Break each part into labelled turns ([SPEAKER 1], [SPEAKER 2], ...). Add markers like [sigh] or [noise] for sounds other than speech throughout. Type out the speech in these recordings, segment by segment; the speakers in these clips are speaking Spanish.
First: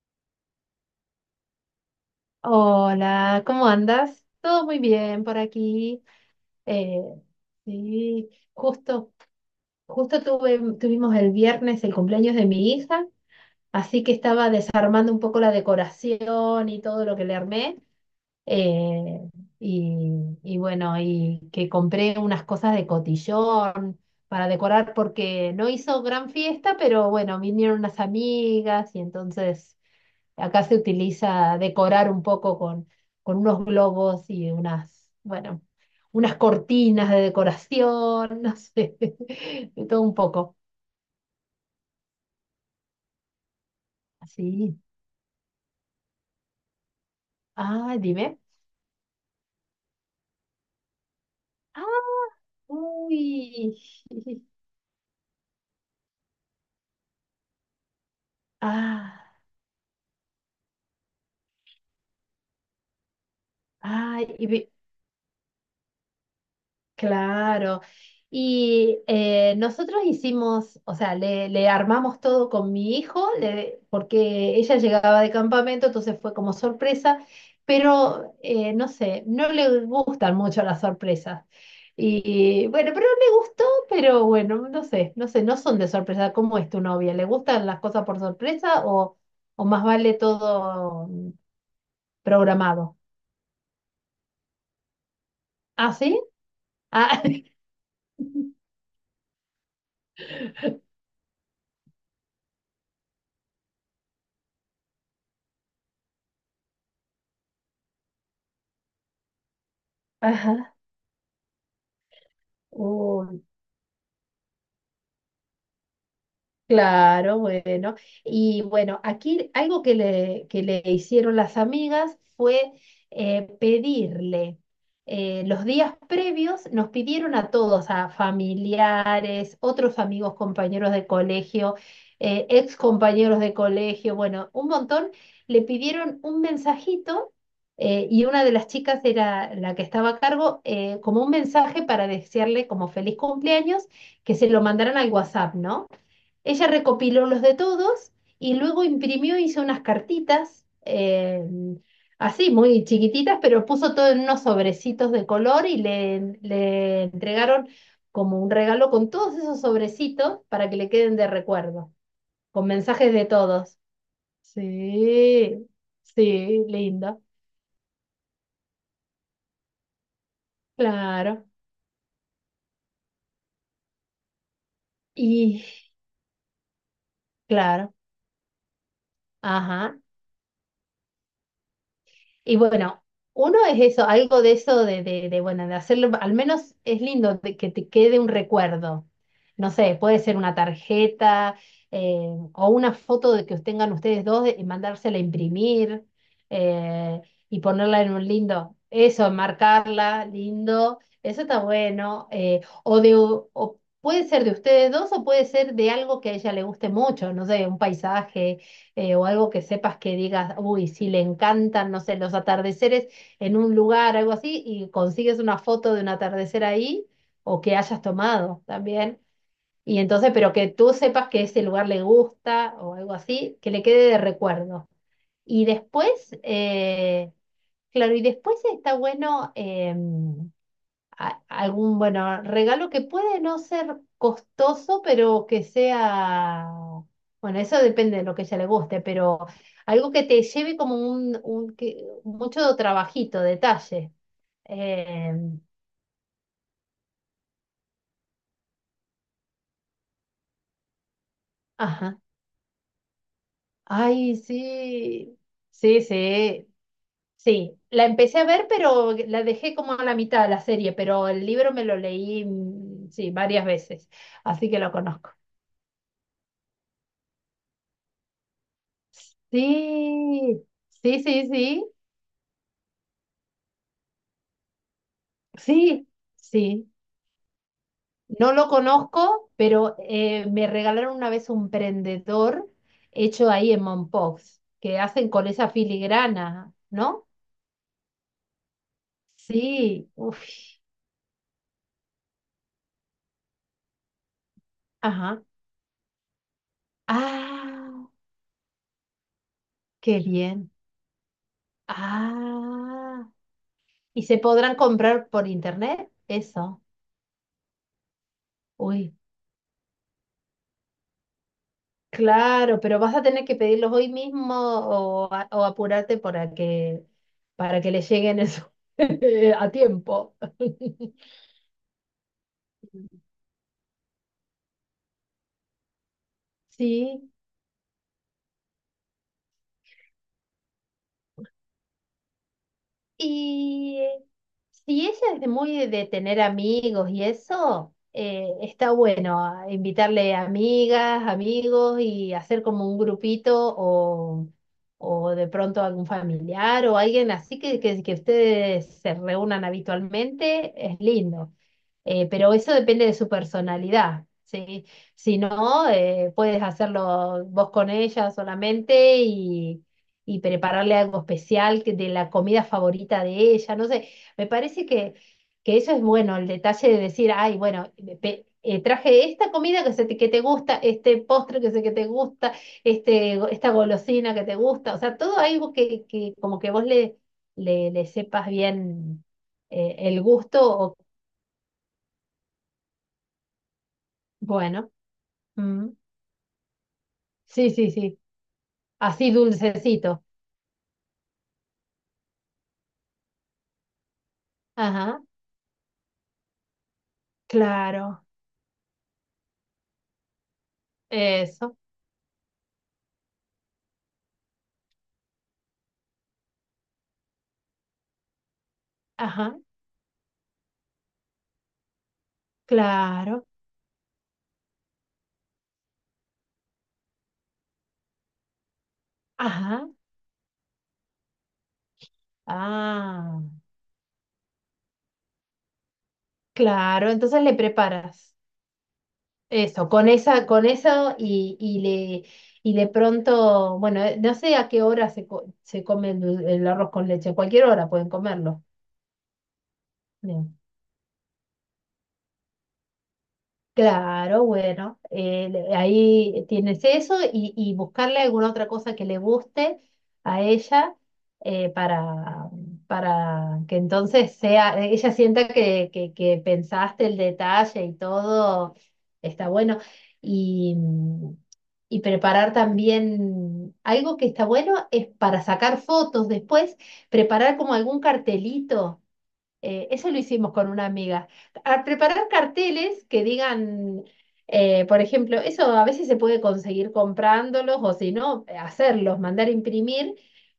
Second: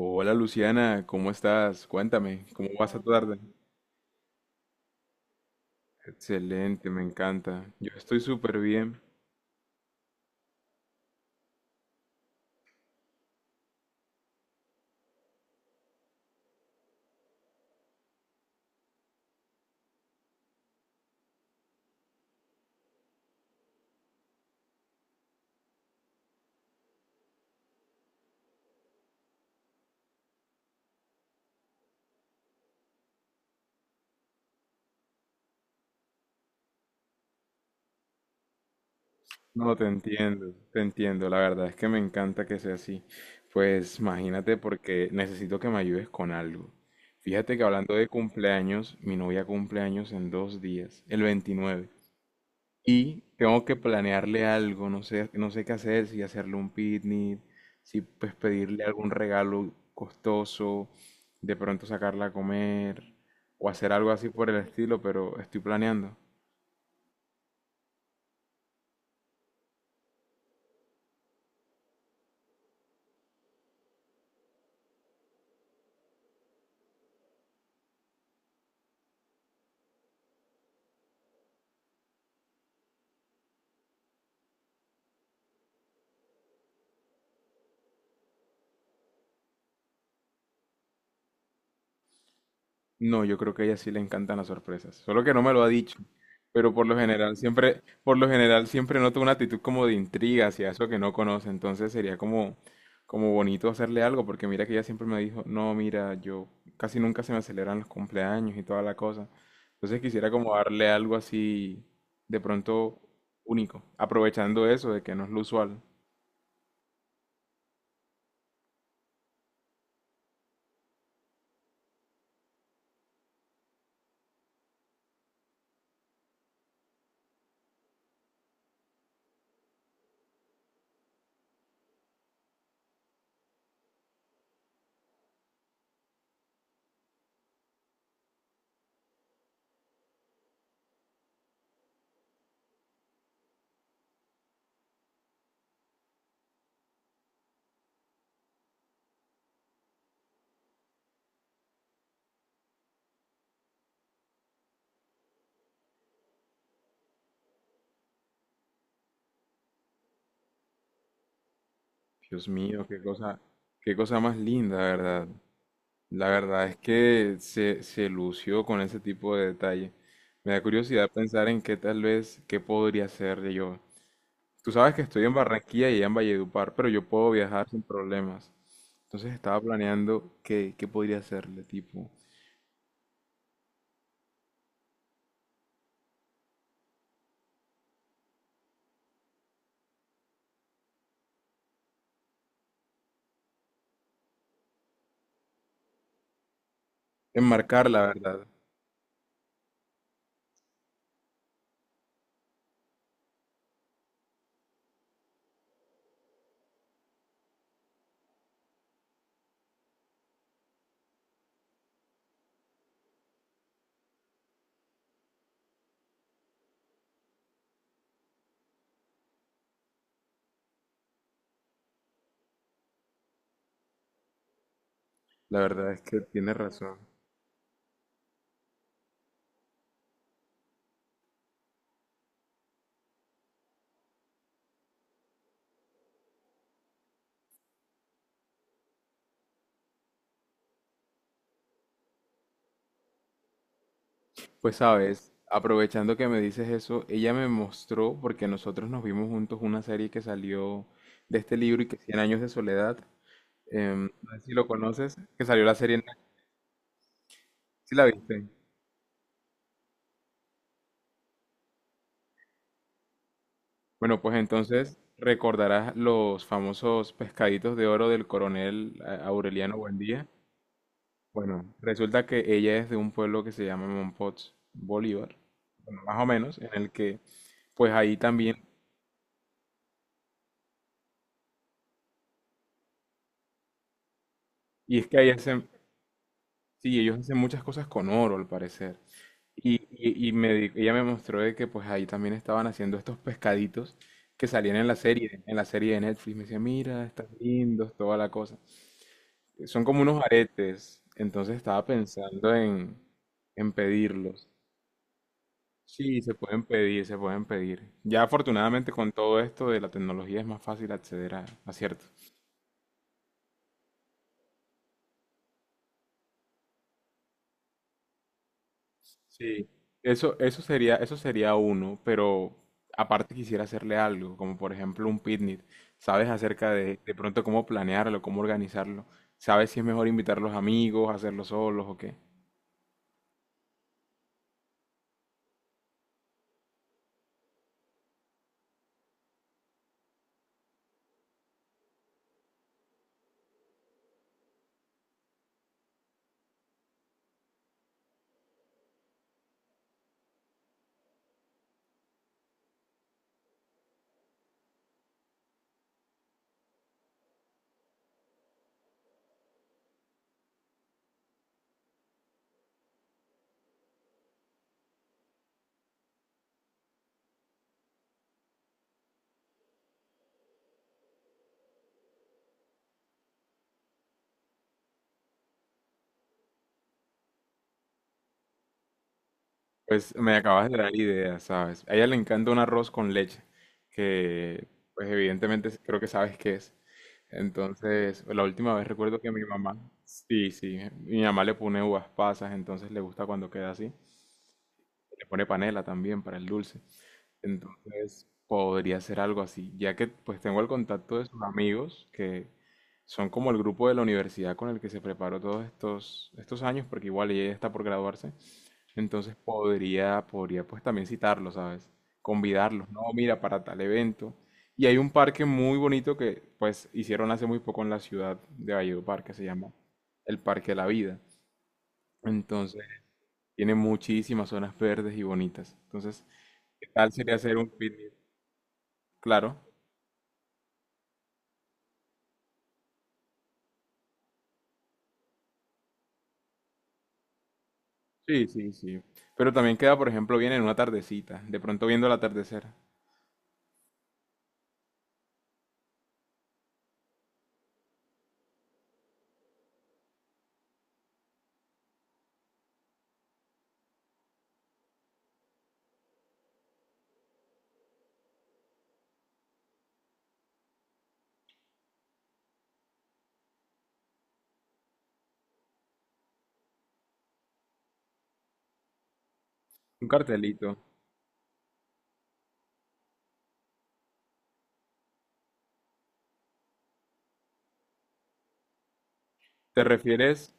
[SPEAKER 1] Hola Luciana, ¿cómo estás? Cuéntame, ¿cómo vas a tu tarde?
[SPEAKER 2] Hola, ¿cómo andas? Todo muy bien por aquí.
[SPEAKER 1] Excelente,
[SPEAKER 2] Eh,
[SPEAKER 1] me encanta. Yo estoy
[SPEAKER 2] sí,
[SPEAKER 1] súper bien.
[SPEAKER 2] justo tuvimos el viernes el cumpleaños de mi hija, así que estaba desarmando un poco la decoración y todo lo que le armé. eh, y bueno, y que compré unas cosas de cotillón para decorar porque no hizo gran fiesta, pero bueno, vinieron unas amigas y entonces acá se utiliza decorar un poco con, unos globos y bueno, unas cortinas de decoración, no sé, [laughs]
[SPEAKER 1] No, te
[SPEAKER 2] de todo un
[SPEAKER 1] entiendo,
[SPEAKER 2] poco.
[SPEAKER 1] te entiendo. La verdad es que me encanta que sea así. Pues imagínate
[SPEAKER 2] Así.
[SPEAKER 1] porque necesito que me ayudes con algo. Fíjate que hablando
[SPEAKER 2] Ah,
[SPEAKER 1] de
[SPEAKER 2] dime.
[SPEAKER 1] cumpleaños, mi novia cumpleaños en 2 días, el 29.
[SPEAKER 2] Ah,
[SPEAKER 1] Y tengo que
[SPEAKER 2] uy. [laughs]
[SPEAKER 1] planearle algo, no sé, no sé qué hacer, si hacerle un picnic, si pues pedirle algún
[SPEAKER 2] Ah,
[SPEAKER 1] regalo costoso, de pronto sacarla a comer o hacer algo así
[SPEAKER 2] ay,
[SPEAKER 1] por el estilo, pero estoy planeando.
[SPEAKER 2] claro. Y nosotros hicimos, o sea, le armamos todo con mi hijo, porque ella llegaba de campamento, entonces fue como sorpresa, pero no sé, no le gustan mucho las sorpresas. Y bueno, pero me gustó, pero bueno, no sé, no son de sorpresa. ¿Cómo es tu novia? ¿Le gustan las cosas por sorpresa o más vale todo programado?
[SPEAKER 1] No, yo creo que a ella sí le encantan las sorpresas, solo que no me lo ha
[SPEAKER 2] ¿Ah,
[SPEAKER 1] dicho.
[SPEAKER 2] sí?
[SPEAKER 1] Pero por lo
[SPEAKER 2] Ah,
[SPEAKER 1] general siempre, por lo
[SPEAKER 2] [laughs]
[SPEAKER 1] general siempre noto una actitud como de intriga hacia eso que no conoce, entonces sería como, como bonito hacerle algo, porque mira que ella siempre me dijo, no, mira, yo casi nunca se me celebran los cumpleaños y toda la cosa. Entonces quisiera como
[SPEAKER 2] ajá.
[SPEAKER 1] darle algo así de pronto
[SPEAKER 2] Uy.
[SPEAKER 1] único, aprovechando eso de que no es lo usual.
[SPEAKER 2] Claro, bueno. Y bueno, aquí algo que le hicieron las amigas fue pedirle, los días previos nos pidieron a todos, a familiares, otros amigos, compañeros de colegio, ex compañeros de colegio, bueno, un montón, le pidieron un mensajito y una de las chicas era la que estaba a cargo, como un mensaje para desearle como feliz cumpleaños, que se lo mandaran al WhatsApp, ¿no? Ella recopiló los de todos y luego imprimió, hizo unas cartitas, así, muy chiquititas, pero puso todo en unos sobrecitos de color y le entregaron como un regalo con todos esos sobrecitos para que le queden de recuerdo,
[SPEAKER 1] Dios
[SPEAKER 2] con
[SPEAKER 1] mío,
[SPEAKER 2] mensajes de todos.
[SPEAKER 1] qué cosa más linda, ¿verdad?
[SPEAKER 2] Sí,
[SPEAKER 1] La
[SPEAKER 2] sí,
[SPEAKER 1] verdad es
[SPEAKER 2] lindo,
[SPEAKER 1] que se lució con ese tipo de detalle. Me da curiosidad
[SPEAKER 2] claro.
[SPEAKER 1] pensar en qué tal vez, qué podría ser de yo. Tú sabes que estoy en
[SPEAKER 2] Y
[SPEAKER 1] Barranquilla y ella en Valledupar, pero yo puedo viajar sin
[SPEAKER 2] claro,
[SPEAKER 1] problemas. Entonces estaba
[SPEAKER 2] ajá.
[SPEAKER 1] planeando qué podría hacerle, tipo,
[SPEAKER 2] Y bueno, uno es eso, algo de eso bueno, de hacerlo, al menos es lindo de que te quede un recuerdo. No sé, puede ser una tarjeta eh, o una foto de que tengan ustedes dos y mandársela a imprimir eh, y
[SPEAKER 1] enmarcar la
[SPEAKER 2] ponerla en un
[SPEAKER 1] verdad.
[SPEAKER 2] lindo, eso, marcarla, lindo, eso está bueno. O puede ser de ustedes dos o puede ser de algo que a ella le guste mucho, no sé, un paisaje o algo que sepas que digas, uy, si le encantan, no sé, los atardeceres en un lugar, algo así, y consigues una foto de un atardecer ahí o que hayas tomado también. Y entonces, pero que tú sepas que ese lugar le gusta o algo así, que le quede de recuerdo.
[SPEAKER 1] La
[SPEAKER 2] Y
[SPEAKER 1] verdad es que
[SPEAKER 2] después,
[SPEAKER 1] tienes razón.
[SPEAKER 2] eh, claro, y después está bueno. Algún, bueno, regalo que puede no ser costoso, pero que sea, bueno, eso depende de lo que a ella le guste, pero algo que te lleve como un, mucho trabajito, detalle.
[SPEAKER 1] Pues sabes,
[SPEAKER 2] Eh,
[SPEAKER 1] aprovechando que me dices eso, ella me mostró, porque nosotros nos vimos juntos una serie que salió de este libro y que Cien
[SPEAKER 2] ajá.
[SPEAKER 1] años de soledad. No
[SPEAKER 2] Ay,
[SPEAKER 1] sé si lo conoces,
[SPEAKER 2] sí,
[SPEAKER 1] que salió la serie en
[SPEAKER 2] sí,
[SPEAKER 1] Netflix,
[SPEAKER 2] sí, sí.
[SPEAKER 1] ¿sí la
[SPEAKER 2] La empecé a
[SPEAKER 1] viste?
[SPEAKER 2] ver, pero la dejé como a la mitad de la serie, pero el libro me lo leí, sí, varias veces,
[SPEAKER 1] Bueno, pues
[SPEAKER 2] así que lo
[SPEAKER 1] entonces
[SPEAKER 2] conozco.
[SPEAKER 1] recordarás los famosos pescaditos de oro del coronel Aureliano Buendía.
[SPEAKER 2] Sí, sí, sí,
[SPEAKER 1] Bueno,
[SPEAKER 2] sí.
[SPEAKER 1] resulta que ella es de un pueblo que se llama Mompox Bolívar, bueno,
[SPEAKER 2] Sí,
[SPEAKER 1] más o menos, en
[SPEAKER 2] sí.
[SPEAKER 1] el que, pues ahí
[SPEAKER 2] No
[SPEAKER 1] también,
[SPEAKER 2] lo conozco, pero me regalaron una vez un prendedor hecho ahí en Mompox,
[SPEAKER 1] y
[SPEAKER 2] que
[SPEAKER 1] es que
[SPEAKER 2] hacen
[SPEAKER 1] ahí
[SPEAKER 2] con
[SPEAKER 1] hacen,
[SPEAKER 2] esa filigrana,
[SPEAKER 1] sí, ellos
[SPEAKER 2] ¿no?
[SPEAKER 1] hacen muchas cosas con oro, al parecer.
[SPEAKER 2] Sí, uf,
[SPEAKER 1] Ella me mostró de que pues ahí también estaban haciendo estos pescaditos que salían
[SPEAKER 2] ajá.
[SPEAKER 1] en la serie de Netflix. Me decía, mira, están lindos,
[SPEAKER 2] Ah,
[SPEAKER 1] toda la cosa. Son como
[SPEAKER 2] qué
[SPEAKER 1] unos
[SPEAKER 2] bien.
[SPEAKER 1] aretes. Entonces estaba pensando
[SPEAKER 2] Ah,
[SPEAKER 1] en
[SPEAKER 2] ¿y se
[SPEAKER 1] pedirlos.
[SPEAKER 2] podrán comprar por internet?
[SPEAKER 1] Sí, se pueden
[SPEAKER 2] Eso.
[SPEAKER 1] pedir, se pueden pedir. Ya afortunadamente con
[SPEAKER 2] Uy,
[SPEAKER 1] todo esto de la tecnología es más fácil acceder a cierto.
[SPEAKER 2] claro, pero vas a tener que pedirlos hoy mismo o apurarte para que, les lleguen eso [laughs]
[SPEAKER 1] Sí,
[SPEAKER 2] a tiempo.
[SPEAKER 1] eso, eso sería, eso
[SPEAKER 2] [laughs]
[SPEAKER 1] sería uno, pero aparte quisiera hacerle algo, como por ejemplo un picnic. ¿Sabes acerca de
[SPEAKER 2] Sí,
[SPEAKER 1] pronto cómo planearlo, cómo organizarlo? ¿Sabes si es mejor invitar a los amigos, hacerlo solos o qué?
[SPEAKER 2] y si ella es de muy de tener amigos y eso, está bueno a invitarle amigas, amigos y hacer como un grupito o de pronto algún familiar o alguien así que ustedes se reúnan habitualmente, es lindo. Pero eso depende de su personalidad, ¿sí? Si no, puedes hacerlo vos con ella solamente y, prepararle algo especial de la comida favorita de ella, no sé, me parece que eso es bueno, el detalle de decir, ay, bueno, traje esta comida que te gusta, este postre que sé que te gusta, esta golosina que te gusta, o sea, todo algo que como que vos le sepas bien
[SPEAKER 1] Pues
[SPEAKER 2] el
[SPEAKER 1] me
[SPEAKER 2] gusto
[SPEAKER 1] acabas de dar
[SPEAKER 2] o.
[SPEAKER 1] ideas, ¿sabes? A ella le encanta un arroz con leche, que
[SPEAKER 2] Bueno.
[SPEAKER 1] pues evidentemente
[SPEAKER 2] Mm.
[SPEAKER 1] creo que sabes qué es.
[SPEAKER 2] Sí, sí, sí.
[SPEAKER 1] Entonces, la última vez recuerdo que
[SPEAKER 2] Así
[SPEAKER 1] mi mamá,
[SPEAKER 2] dulcecito.
[SPEAKER 1] sí, sí, mi mamá le pone uvas pasas, entonces le gusta cuando queda así.
[SPEAKER 2] Ajá,
[SPEAKER 1] Le pone panela también para el dulce.
[SPEAKER 2] claro.
[SPEAKER 1] Entonces podría ser algo así, ya que pues tengo el contacto de sus
[SPEAKER 2] Eso.
[SPEAKER 1] amigos, que son como el grupo de la universidad con el que se preparó todos estos años, porque igual ella está por graduarse. Entonces
[SPEAKER 2] Ajá,
[SPEAKER 1] podría pues también citarlos, ¿sabes? Convidarlos, no, mira,
[SPEAKER 2] claro.
[SPEAKER 1] para tal evento. Y hay un parque muy bonito que pues hicieron hace muy poco en la ciudad de Valledupar, que se llama
[SPEAKER 2] Ajá.
[SPEAKER 1] el Parque de la Vida. Entonces
[SPEAKER 2] Ah,
[SPEAKER 1] tiene muchísimas zonas verdes y bonitas. Entonces, ¿qué
[SPEAKER 2] claro.
[SPEAKER 1] tal sería
[SPEAKER 2] Entonces le
[SPEAKER 1] hacer un picnic?
[SPEAKER 2] preparas
[SPEAKER 1] Claro,
[SPEAKER 2] eso, con eso y le y de pronto, bueno, no sé a qué hora se come el arroz con leche, a cualquier hora pueden
[SPEAKER 1] sí,
[SPEAKER 2] comerlo.
[SPEAKER 1] sí, sí. Pero también queda, por ejemplo, bien en una tardecita, de pronto viendo el atardecer.
[SPEAKER 2] Claro, bueno, ahí tienes eso y, buscarle alguna otra cosa que le guste a ella eh, para, para que entonces ella sienta que pensaste el detalle y todo está bueno. Y, y preparar también algo que está bueno es para sacar fotos después, preparar como algún cartelito
[SPEAKER 1] Un
[SPEAKER 2] eso lo hicimos con
[SPEAKER 1] cartelito.
[SPEAKER 2] una amiga. A preparar carteles que digan, por ejemplo, eso a veces se puede conseguir comprándolos o si no, hacerlos, mandar
[SPEAKER 1] ¿Te
[SPEAKER 2] imprimir,
[SPEAKER 1] refieres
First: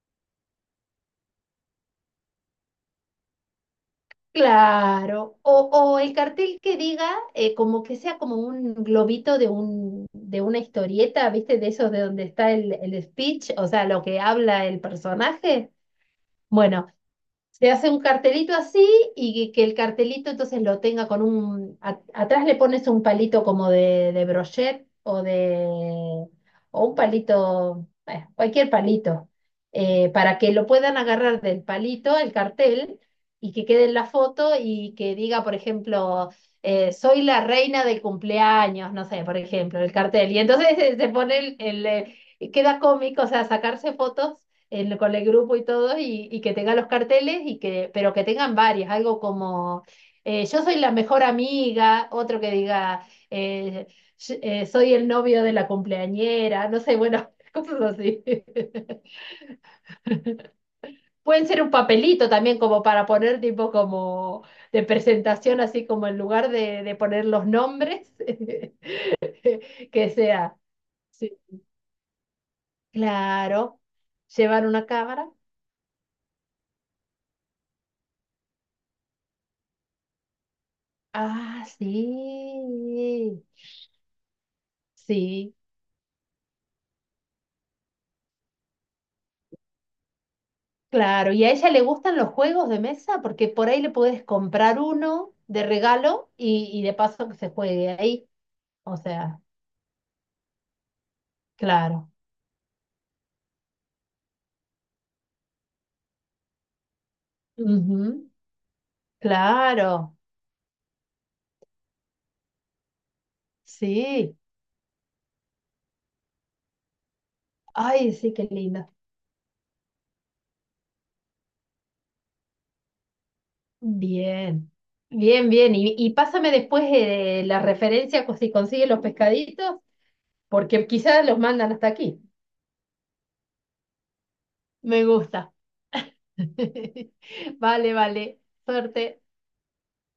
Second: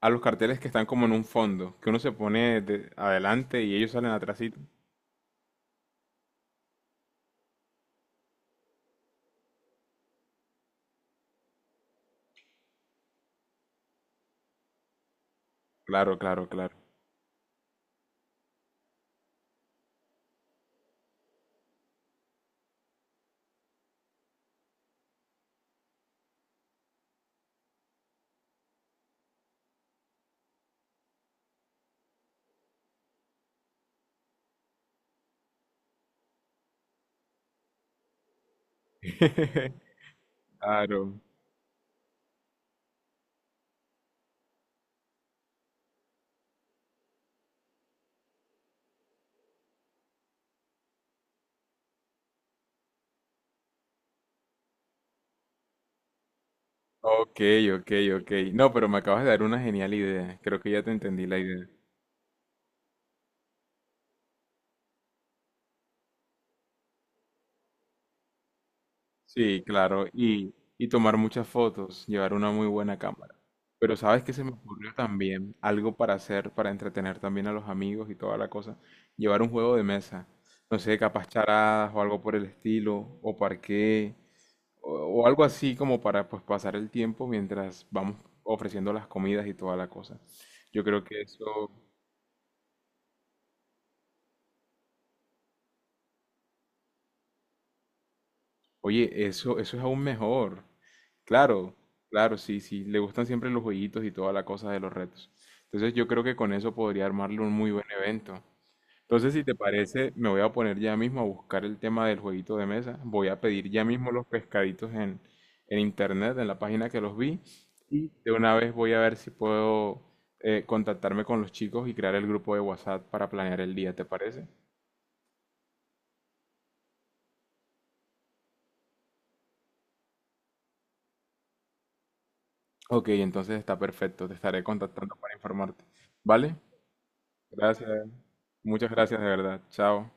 [SPEAKER 1] a los carteles que están como en un fondo, que uno se pone adelante y ellos salen atrásito?
[SPEAKER 2] claro. O el cartel que diga, como que sea como un globito de una historieta, ¿viste? De esos de donde está el speech, o sea, lo que habla el personaje.
[SPEAKER 1] Claro, claro, claro.
[SPEAKER 2] Bueno. Se hace un cartelito así y que el cartelito entonces lo tenga con un, atrás le pones un palito como de brochet o un palito, bueno, cualquier palito, para que lo puedan agarrar del palito, el cartel, y que quede en la foto y que diga, por ejemplo, soy la reina del cumpleaños, no sé, por
[SPEAKER 1] [laughs]
[SPEAKER 2] ejemplo, el cartel. Y entonces [laughs] se
[SPEAKER 1] Claro.
[SPEAKER 2] pone queda cómico, o sea, sacarse fotos con el grupo y todo, y que tenga los carteles, pero que tengan varias, algo como yo soy la mejor amiga, otro que diga soy el novio de la cumpleañera, no sé, bueno,
[SPEAKER 1] Ok,
[SPEAKER 2] [laughs] cosas
[SPEAKER 1] ok,
[SPEAKER 2] así.
[SPEAKER 1] ok. No, pero me
[SPEAKER 2] [laughs]
[SPEAKER 1] acabas de dar una genial idea. Creo que ya te entendí la
[SPEAKER 2] Pueden ser
[SPEAKER 1] idea.
[SPEAKER 2] un papelito también como para poner tipo como de presentación, así como en lugar de poner los nombres, [laughs]
[SPEAKER 1] Sí, claro,
[SPEAKER 2] que sea,
[SPEAKER 1] y tomar
[SPEAKER 2] sí,
[SPEAKER 1] muchas fotos, llevar una muy buena cámara.
[SPEAKER 2] claro,
[SPEAKER 1] Pero sabes que se me
[SPEAKER 2] llevar una
[SPEAKER 1] ocurrió
[SPEAKER 2] cámara.
[SPEAKER 1] también algo para hacer, para entretener también a los amigos y toda la cosa, llevar un juego de mesa, no sé, capaz
[SPEAKER 2] Ah,
[SPEAKER 1] charadas o algo por el estilo, o
[SPEAKER 2] sí,
[SPEAKER 1] parqué, o algo
[SPEAKER 2] sí.
[SPEAKER 1] así como para pues pasar el tiempo mientras vamos ofreciendo las comidas y toda la cosa. Yo creo que
[SPEAKER 2] Claro, ¿y a
[SPEAKER 1] eso.
[SPEAKER 2] ella le gustan los juegos de mesa? Porque por ahí le puedes comprar uno de regalo y, de paso que se juegue ahí. O
[SPEAKER 1] Oye,
[SPEAKER 2] sea,
[SPEAKER 1] eso es aún mejor. Claro,
[SPEAKER 2] claro.
[SPEAKER 1] claro, sí, sí. Le gustan siempre los jueguitos y toda la cosa de los retos. Entonces yo creo que con eso podría armarle un muy buen
[SPEAKER 2] Ujú,
[SPEAKER 1] evento. Entonces, si te parece,
[SPEAKER 2] claro,
[SPEAKER 1] me voy a poner ya mismo a buscar el tema del jueguito de mesa. Voy a pedir ya mismo los
[SPEAKER 2] sí.
[SPEAKER 1] pescaditos en internet, en la página que los vi. Y
[SPEAKER 2] Ay,
[SPEAKER 1] de
[SPEAKER 2] sí, qué
[SPEAKER 1] una vez
[SPEAKER 2] lindo.
[SPEAKER 1] voy a ver si puedo contactarme con los chicos y crear el grupo de WhatsApp para planear el día, ¿te parece?
[SPEAKER 2] Bien, bien, bien. Y pásame después la referencia si consigues los pescaditos, porque quizás los mandan hasta aquí.
[SPEAKER 1] Ok, entonces está perfecto. Te estaré
[SPEAKER 2] Me
[SPEAKER 1] contactando para
[SPEAKER 2] gusta.
[SPEAKER 1] informarte. ¿Vale?
[SPEAKER 2] [laughs] Vale,
[SPEAKER 1] Gracias.
[SPEAKER 2] vale.
[SPEAKER 1] Muchas gracias
[SPEAKER 2] Suerte.
[SPEAKER 1] de verdad. Chao.